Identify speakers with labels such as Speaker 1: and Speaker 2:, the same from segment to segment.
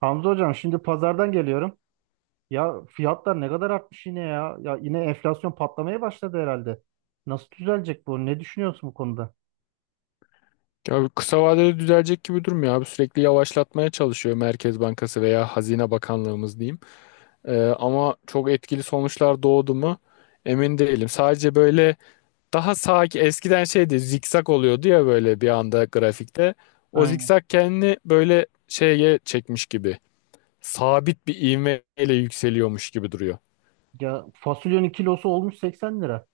Speaker 1: Hamza hocam şimdi pazardan geliyorum. Ya fiyatlar ne kadar artmış yine ya. Ya yine enflasyon patlamaya başladı herhalde. Nasıl düzelecek bu? Ne düşünüyorsun bu konuda?
Speaker 2: Ya kısa vadede düzelecek gibi durmuyor abi. Sürekli yavaşlatmaya çalışıyor Merkez Bankası veya Hazine Bakanlığımız diyeyim. Ama çok etkili sonuçlar doğdu mu emin değilim. Sadece böyle daha sakin eskiden şeydi, zikzak oluyordu ya, böyle bir anda grafikte. O
Speaker 1: Aynen.
Speaker 2: zikzak kendini böyle şeye çekmiş gibi. Sabit bir ivmeyle yükseliyormuş gibi duruyor.
Speaker 1: Ya fasulyenin kilosu olmuş 80 lira.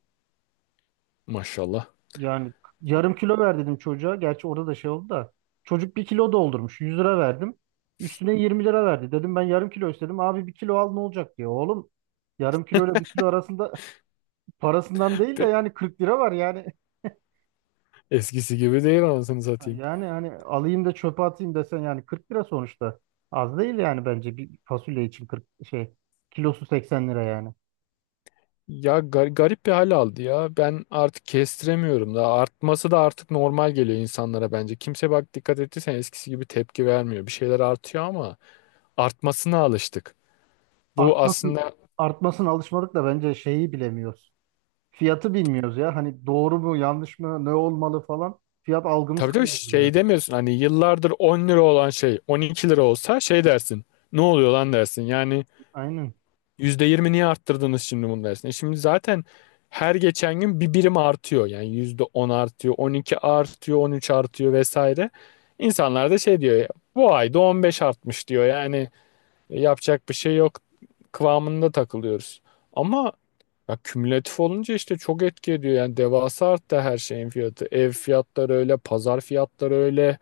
Speaker 2: Maşallah.
Speaker 1: Yani yarım kilo ver dedim çocuğa. Gerçi orada da şey oldu da. Çocuk bir kilo doldurmuş. 100 lira verdim. Üstüne 20 lira verdi. Dedim ben yarım kilo istedim. Abi bir kilo al ne olacak diye. Oğlum yarım kilo ile bir kilo arasında parasından değil de yani 40 lira var yani.
Speaker 2: Eskisi gibi değil, anasını
Speaker 1: Ha,
Speaker 2: satayım.
Speaker 1: yani hani alayım da çöpe atayım desen yani 40 lira sonuçta. Az değil yani bence bir fasulye için 40 şey kilosu 80 lira yani.
Speaker 2: Ya garip bir hal aldı ya. Ben artık kestiremiyorum da. Artması da artık normal geliyor insanlara bence. Kimse, bak dikkat ettiysen, eskisi gibi tepki vermiyor. Bir şeyler artıyor ama artmasına alıştık. Bu
Speaker 1: Artmasın
Speaker 2: aslında,
Speaker 1: artmasın alışmadık da bence şeyi bilemiyoruz. Fiyatı bilmiyoruz ya. Hani doğru mu yanlış mı ne olmalı falan. Fiyat algımız
Speaker 2: tabii tabii,
Speaker 1: kayboldu biraz.
Speaker 2: şey demiyorsun, hani yıllardır 10 lira olan şey 12 lira olsa şey dersin. Ne oluyor lan dersin. Yani
Speaker 1: Aynen.
Speaker 2: %20 niye arttırdınız şimdi bunu dersin? E şimdi zaten her geçen gün bir birim artıyor. Yani %10 artıyor, 12 artıyor, 13 artıyor vesaire. İnsanlar da şey diyor, bu ayda 15 artmış diyor. Yani E, yapacak bir şey yok kıvamında takılıyoruz. Ama ya, kümülatif olunca işte çok etki ediyor. Yani devasa arttı her şeyin fiyatı. Ev fiyatları öyle, pazar fiyatları öyle.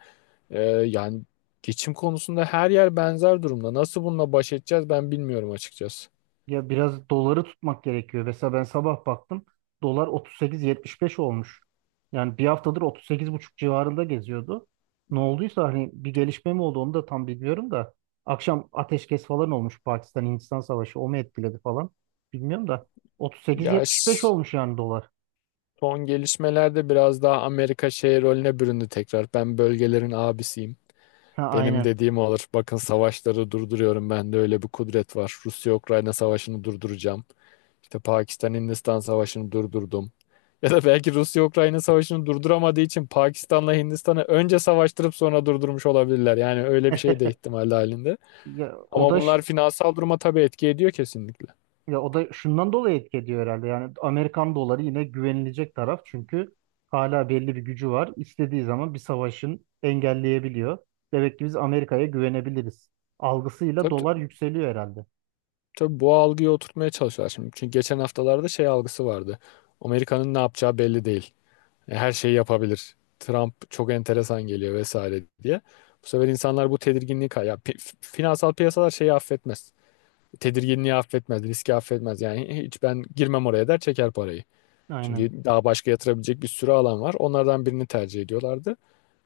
Speaker 2: Yani geçim konusunda her yer benzer durumda. Nasıl bununla baş edeceğiz, ben bilmiyorum açıkçası.
Speaker 1: Ya biraz doları tutmak gerekiyor. Mesela ben sabah baktım. Dolar 38,75 olmuş. Yani bir haftadır otuz sekiz buçuk civarında geziyordu. Ne olduysa hani bir gelişme mi oldu onu da tam bilmiyorum da. Akşam ateşkes falan olmuş Pakistan-Hindistan savaşı. O mu etkiledi falan? Bilmiyorum da.
Speaker 2: Ya
Speaker 1: 38,75 olmuş yani dolar.
Speaker 2: son gelişmelerde biraz daha Amerika şey rolüne büründü tekrar. Ben bölgelerin abisiyim.
Speaker 1: Ha,
Speaker 2: Benim
Speaker 1: aynen.
Speaker 2: dediğim olur. Bakın, savaşları durduruyorum. Bende öyle bir kudret var. Rusya-Ukrayna savaşını durduracağım. İşte Pakistan-Hindistan savaşını durdurdum. Ya da belki Rusya-Ukrayna savaşını durduramadığı için Pakistan'la Hindistan'ı önce savaştırıp sonra durdurmuş olabilirler. Yani öyle bir şey de ihtimal halinde.
Speaker 1: Ya, o
Speaker 2: Ama
Speaker 1: da
Speaker 2: bunlar finansal duruma tabii etki ediyor kesinlikle.
Speaker 1: Ya o da şundan dolayı etki ediyor herhalde. Yani Amerikan doları yine güvenilecek taraf çünkü hala belli bir gücü var. İstediği zaman bir savaşın engelleyebiliyor. Demek ki biz Amerika'ya güvenebiliriz. Algısıyla dolar
Speaker 2: Tabii.
Speaker 1: yükseliyor herhalde.
Speaker 2: Tabii bu algıyı oturtmaya çalışıyorlar şimdi. Çünkü geçen haftalarda şey algısı vardı. Amerika'nın ne yapacağı belli değil. E, her şeyi yapabilir. Trump çok enteresan geliyor vesaire diye. Bu sefer insanlar bu tedirginliği finansal piyasalar şeyi affetmez. Tedirginliği affetmez, riski affetmez. Yani hiç ben girmem oraya der, çeker parayı.
Speaker 1: Aynen.
Speaker 2: Çünkü daha başka yatırabilecek bir sürü alan var. Onlardan birini tercih ediyorlardı.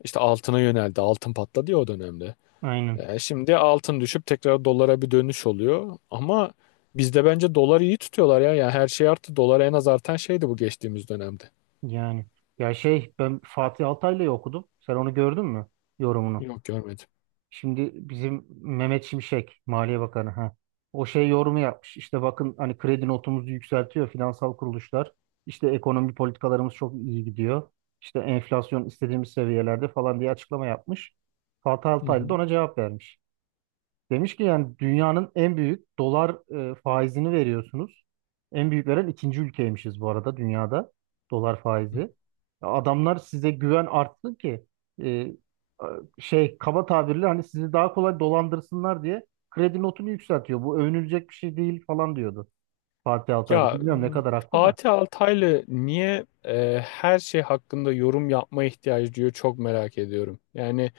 Speaker 2: İşte altına yöneldi. Altın patladı ya o dönemde.
Speaker 1: Aynen.
Speaker 2: E, şimdi altın düşüp tekrar dolara bir dönüş oluyor. Ama bizde bence doları iyi tutuyorlar ya. Yani her şey arttı. Dolar en az artan şeydi bu geçtiğimiz dönemde.
Speaker 1: Yani ya şey ben Fatih Altaylı'yı okudum. Sen onu gördün mü? Yorumunu.
Speaker 2: Yok, görmedim.
Speaker 1: Şimdi bizim Mehmet Şimşek, Maliye Bakanı ha. O şey yorumu yapmış. İşte bakın hani kredi notumuzu yükseltiyor finansal kuruluşlar. İşte ekonomi politikalarımız çok iyi gidiyor. İşte enflasyon istediğimiz seviyelerde falan diye açıklama yapmış. Fatih
Speaker 2: Hı
Speaker 1: Altaylı da
Speaker 2: hı.
Speaker 1: ona cevap vermiş. Demiş ki yani dünyanın en büyük dolar faizini veriyorsunuz. En büyük veren ikinci ülkeymişiz bu arada dünyada dolar faizi. Ya adamlar size güven artsın ki e, şey kaba tabirle hani sizi daha kolay dolandırsınlar diye kredi notunu yükseltiyor. Bu övünülecek bir şey değil falan diyordu Fatih Altaylı.
Speaker 2: Ya
Speaker 1: Bilmiyorum ne kadar haklı da.
Speaker 2: Fatih Altaylı niye her şey hakkında yorum yapmaya ihtiyacı duyuyor, çok merak ediyorum. Yani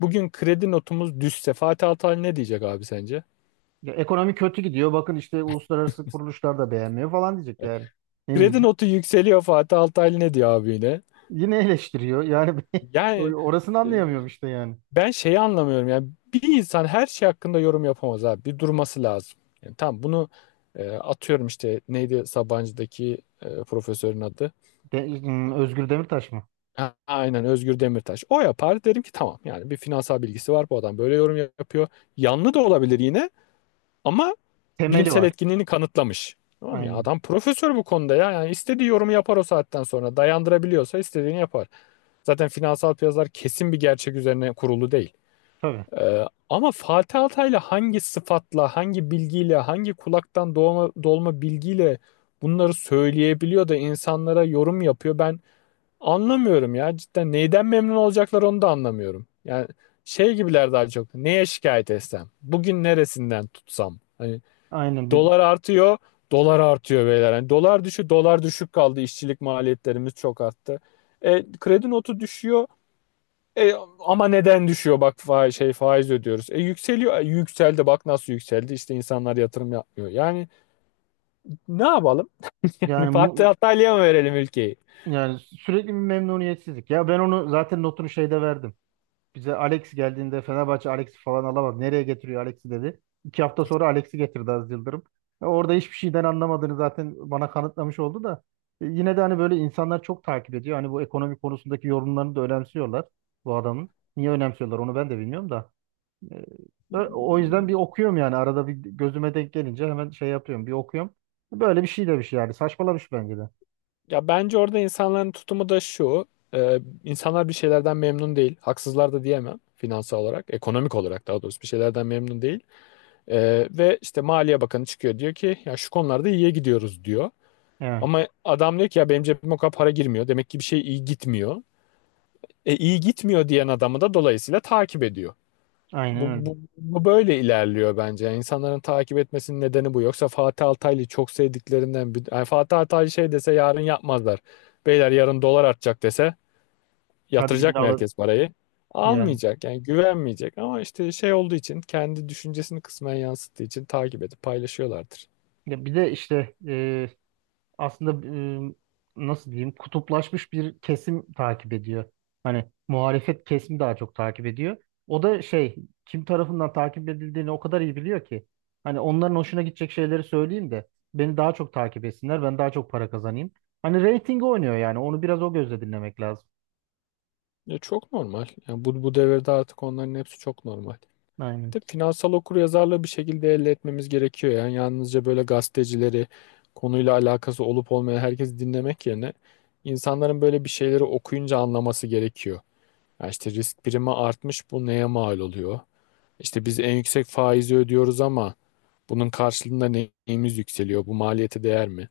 Speaker 2: bugün kredi notumuz düşse Fatih Altaylı ne diyecek abi sence?
Speaker 1: Ya ekonomi kötü gidiyor. Bakın işte uluslararası kuruluşlar da beğenmiyor falan diyecek
Speaker 2: Evet.
Speaker 1: yani. Ne
Speaker 2: Kredi
Speaker 1: diyeyim?
Speaker 2: notu yükseliyor, Fatih Altaylı ne diyor abi yine?
Speaker 1: Yine eleştiriyor. Yani
Speaker 2: Yani,
Speaker 1: orasını
Speaker 2: e,
Speaker 1: anlayamıyorum işte yani.
Speaker 2: ben şeyi anlamıyorum yani, bir insan her şey hakkında yorum yapamaz abi. Bir durması lazım. Yani tam bunu, atıyorum işte neydi Sabancı'daki profesörün adı?
Speaker 1: Özgür Demirtaş mı?
Speaker 2: Ha, aynen, Özgür Demirtaş. O yapar, derim ki tamam, yani bir finansal bilgisi var bu adam, böyle yorum yapıyor. Yanlı da olabilir yine ama
Speaker 1: Temeli
Speaker 2: bilimsel
Speaker 1: var.
Speaker 2: etkinliğini kanıtlamış. Tamam ya,
Speaker 1: Aynen.
Speaker 2: adam profesör bu konuda ya, yani istediği yorumu yapar, o saatten sonra dayandırabiliyorsa istediğini yapar. Zaten finansal piyasalar kesin bir gerçek üzerine kurulu değil.
Speaker 1: Tabii.
Speaker 2: Ama Fatih Altaylı hangi sıfatla, hangi bilgiyle, hangi kulaktan doğma, dolma bilgiyle bunları söyleyebiliyor da insanlara yorum yapıyor? Ben anlamıyorum ya cidden, neyden memnun olacaklar onu da anlamıyorum. Yani şey gibiler daha çok, neye şikayet etsem, bugün neresinden tutsam. Hani
Speaker 1: Aynen.
Speaker 2: dolar artıyor, dolar artıyor beyler. Hani dolar düşük kaldı, İşçilik maliyetlerimiz çok arttı. E, kredi notu düşüyor. E, ama neden düşüyor bak, faiz, şey faiz ödüyoruz. E yükseliyor. E, yükseldi bak nasıl yükseldi. İşte insanlar yatırım yapmıyor. Yani ne yapalım? Yani
Speaker 1: Yani
Speaker 2: Fatih
Speaker 1: mu,
Speaker 2: Altaylı'ya mı verelim ülkeyi?
Speaker 1: yani sürekli bir memnuniyetsizlik. Ya ben onu zaten notunu şeyde verdim. Bize Alex geldiğinde Fenerbahçe Alex'i falan alamadı. Nereye getiriyor Alex'i dedi. 2 hafta sonra Alex'i getirdi Aziz Yıldırım. Ya orada hiçbir şeyden anlamadığını zaten bana kanıtlamış oldu da. E, Yine de hani böyle insanlar çok takip ediyor. Hani bu ekonomi konusundaki yorumlarını da önemsiyorlar bu adamın. Niye önemsiyorlar onu ben de bilmiyorum da. Ee, O yüzden bir okuyorum yani arada bir gözüme denk gelince hemen şey yapıyorum bir okuyorum. Böyle bir şey demiş yani saçmalamış bence de.
Speaker 2: Ya bence orada insanların tutumu da şu. E, insanlar bir şeylerden memnun değil. Haksızlar da diyemem, finansal olarak, ekonomik olarak daha doğrusu bir şeylerden memnun değil. E, ve işte Maliye Bakanı çıkıyor diyor ki ya şu konularda iyiye gidiyoruz diyor.
Speaker 1: Yani
Speaker 2: Ama adam diyor ki ya benim cebime o kadar para girmiyor. Demek ki bir şey iyi gitmiyor. E, iyi gitmiyor diyen adamı da dolayısıyla takip ediyor.
Speaker 1: aynen
Speaker 2: Bu,
Speaker 1: öyle.
Speaker 2: bu, bu böyle ilerliyor bence. Yani insanların takip etmesinin nedeni bu. Yoksa Fatih Altaylı'yı çok sevdiklerinden bir... Yani Fatih Altaylı şey dese yarın yapmazlar. Beyler yarın dolar artacak dese,
Speaker 1: Hadi gidin
Speaker 2: yatıracak mı
Speaker 1: alın
Speaker 2: herkes parayı?
Speaker 1: yani.
Speaker 2: Almayacak, yani güvenmeyecek, ama işte şey olduğu için, kendi düşüncesini kısmen yansıttığı için takip edip paylaşıyorlardır.
Speaker 1: Ya bir de işte aslında e, nasıl diyeyim kutuplaşmış bir kesim takip ediyor. Hani muhalefet kesimi daha çok takip ediyor. O da şey kim tarafından takip edildiğini o kadar iyi biliyor ki. Hani onların hoşuna gidecek şeyleri söyleyeyim de beni daha çok takip etsinler ben daha çok para kazanayım. Hani reyting oynuyor yani onu biraz o gözle dinlemek lazım.
Speaker 2: E, çok normal. Yani bu, bu devirde artık onların hepsi çok normal.
Speaker 1: Aynen.
Speaker 2: De finansal okuryazarlığı bir şekilde elde etmemiz gerekiyor. Yani yalnızca böyle gazetecileri, konuyla alakası olup olmayan herkesi dinlemek yerine insanların böyle bir şeyleri okuyunca anlaması gerekiyor. Ya işte risk primi artmış, bu neye mal oluyor? İşte biz en yüksek faizi ödüyoruz ama bunun karşılığında neyimiz yükseliyor? Bu maliyete değer mi?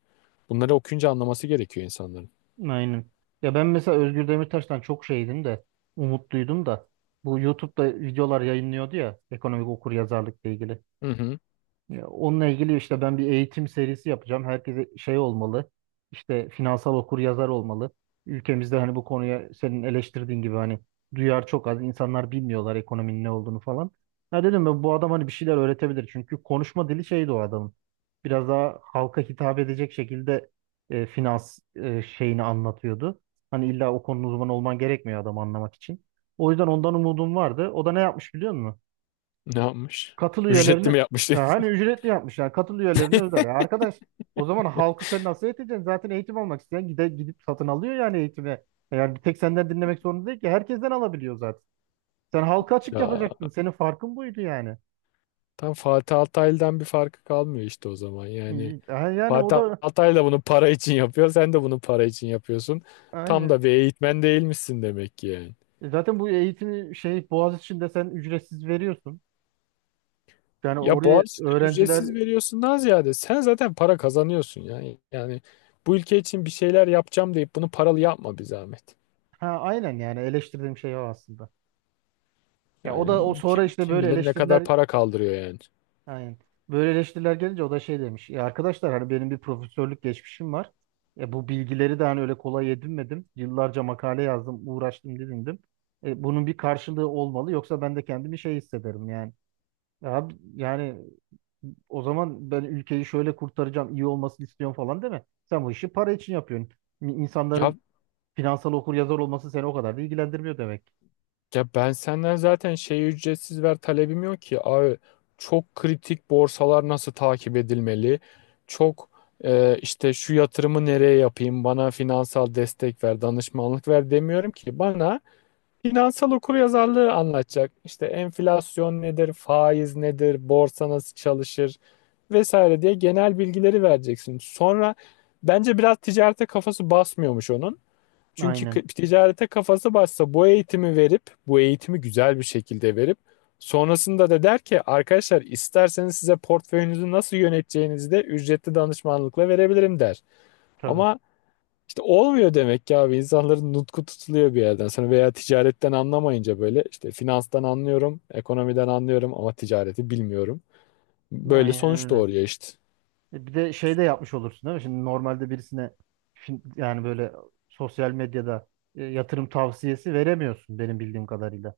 Speaker 2: Bunları okuyunca anlaması gerekiyor insanların.
Speaker 1: Aynen. Ya ben mesela Özgür Demirtaş'tan çok şeydim de umutluydum da bu YouTube'da videolar yayınlıyordu ya ekonomik okuryazarlıkla ilgili.
Speaker 2: Hı hı.
Speaker 1: Ya onunla ilgili işte ben bir eğitim serisi yapacağım. Herkese şey olmalı. İşte finansal okuryazar olmalı. Ülkemizde hani bu konuya senin eleştirdiğin gibi hani duyar çok az. İnsanlar bilmiyorlar ekonominin ne olduğunu falan. Ya dedim ben bu adam hani bir şeyler öğretebilir. Çünkü konuşma dili şeydi o adamın. Biraz daha halka hitap edecek şekilde finans şeyini anlatıyordu. Hani illa o konunun uzmanı olman gerekmiyor adam anlamak için. O yüzden ondan umudum vardı. O da ne yapmış biliyor musun?
Speaker 2: Ne yapmış?
Speaker 1: Katıl üyelerini
Speaker 2: Ücretli mi yapmıştı?
Speaker 1: hani ücretli yapmış yani katıl üyelerini özel. Ya arkadaş o zaman halkı sen nasıl eğiteceksin? Zaten eğitim almak isteyen gidip satın alıyor yani eğitimi. Yani bir tek senden dinlemek zorunda değil ki herkesten alabiliyor zaten. Sen halka açık
Speaker 2: Ya
Speaker 1: yapacaktın. Senin farkın buydu yani.
Speaker 2: tam Fatih Altaylı'dan bir farkı kalmıyor işte o zaman. Yani
Speaker 1: İyi, ha, yani o
Speaker 2: Fatih
Speaker 1: da
Speaker 2: Altay da bunu para için yapıyor. Sen de bunu para için yapıyorsun. Tam
Speaker 1: aynen.
Speaker 2: da bir eğitmen değilmişsin demek ki yani.
Speaker 1: E, Zaten bu eğitimi şey Boğaziçi'nde sen ücretsiz veriyorsun. Yani
Speaker 2: Ya
Speaker 1: oraya
Speaker 2: Boğaziçi'ne
Speaker 1: öğrenciler
Speaker 2: ücretsiz veriyorsun daha ziyade, sen zaten para kazanıyorsun yani. Yani bu ülke için bir şeyler yapacağım deyip bunu paralı yapma bir zahmet.
Speaker 1: ha aynen yani eleştirdiğim şey o aslında. Ya o da
Speaker 2: Yani
Speaker 1: o sonra
Speaker 2: kim,
Speaker 1: işte
Speaker 2: kim
Speaker 1: böyle
Speaker 2: bilir ne kadar
Speaker 1: eleştiriler
Speaker 2: para kaldırıyor yani.
Speaker 1: aynen. Böyle eleştiriler gelince o da şey demiş. Ya arkadaşlar hani benim bir profesörlük geçmişim var. E bu bilgileri de hani öyle kolay edinmedim. Yıllarca makale yazdım, uğraştım, didindim. E bunun bir karşılığı olmalı yoksa ben de kendimi şey hissederim yani. Ya yani o zaman ben ülkeyi şöyle kurtaracağım, iyi olmasını istiyorum falan deme. Sen bu işi para için yapıyorsun.
Speaker 2: Ya
Speaker 1: İnsanların finansal okur yazar olması seni o kadar da ilgilendirmiyor demek.
Speaker 2: Ya ben senden zaten şey, ücretsiz ver talebim yok ki. Abi çok kritik borsalar nasıl takip edilmeli? Çok, işte şu yatırımı nereye yapayım? Bana finansal destek ver, danışmanlık ver demiyorum ki. Bana finansal okuryazarlığı anlatacak. İşte enflasyon nedir, faiz nedir, borsa nasıl çalışır vesaire diye genel bilgileri vereceksin. Sonra, bence biraz ticarete kafası basmıyormuş onun. Çünkü
Speaker 1: Aynen.
Speaker 2: ticarete kafası başsa bu eğitimi verip, bu eğitimi güzel bir şekilde verip, sonrasında da der ki arkadaşlar isterseniz size portföyünüzü nasıl yöneteceğinizi de ücretli danışmanlıkla verebilirim der.
Speaker 1: Tabii.
Speaker 2: Ama işte olmuyor demek ki abi, insanların nutku tutuluyor bir yerden sonra, veya ticaretten anlamayınca böyle işte finanstan anlıyorum, ekonomiden anlıyorum ama ticareti bilmiyorum. Böyle
Speaker 1: Aynen
Speaker 2: sonuç
Speaker 1: öyle.
Speaker 2: doğuruyor işte.
Speaker 1: E, Bir de şey de yapmış olursun değil mi? Şimdi normalde birisine yani böyle sosyal medyada yatırım tavsiyesi veremiyorsun benim bildiğim kadarıyla.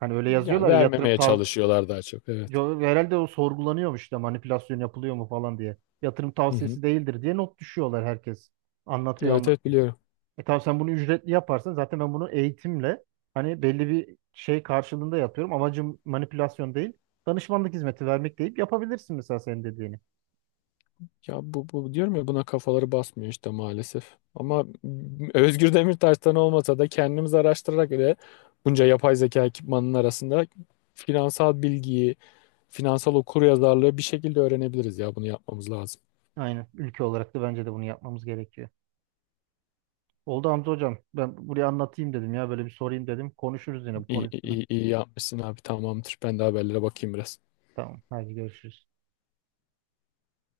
Speaker 1: Hani öyle
Speaker 2: Yani
Speaker 1: yazıyorlar ya yatırım
Speaker 2: vermemeye
Speaker 1: tavsiyesi
Speaker 2: çalışıyorlar daha çok, evet.
Speaker 1: herhalde o sorgulanıyormuş işte manipülasyon yapılıyor mu falan diye. Yatırım
Speaker 2: Hı hı.
Speaker 1: tavsiyesi değildir diye not düşüyorlar herkes. Anlatıyor
Speaker 2: Evet, evet,
Speaker 1: anlatıyor.
Speaker 2: biliyorum.
Speaker 1: E tamam sen bunu ücretli yaparsan zaten ben bunu eğitimle hani belli bir şey karşılığında yapıyorum. Amacım manipülasyon değil. Danışmanlık hizmeti vermek deyip yapabilirsin mesela senin dediğini.
Speaker 2: Ya bu, bu diyorum ya, buna kafaları basmıyor işte maalesef. Ama Özgür Demirtaş'tan olmasa da kendimiz araştırarak ve bunca yapay zeka ekipmanının arasında finansal bilgiyi, finansal okuryazarlığı bir şekilde öğrenebiliriz ya, bunu yapmamız lazım.
Speaker 1: Aynen. Ülke olarak da bence de bunu yapmamız gerekiyor. Oldu Hamza hocam. Ben buraya anlatayım dedim ya. Böyle bir sorayım dedim. Konuşuruz yine bu konu
Speaker 2: İyi, iyi,
Speaker 1: üstüne.
Speaker 2: iyi iyi yapmışsın abi, tamamdır. Ben de haberlere bakayım biraz.
Speaker 1: Tamam. Hadi görüşürüz.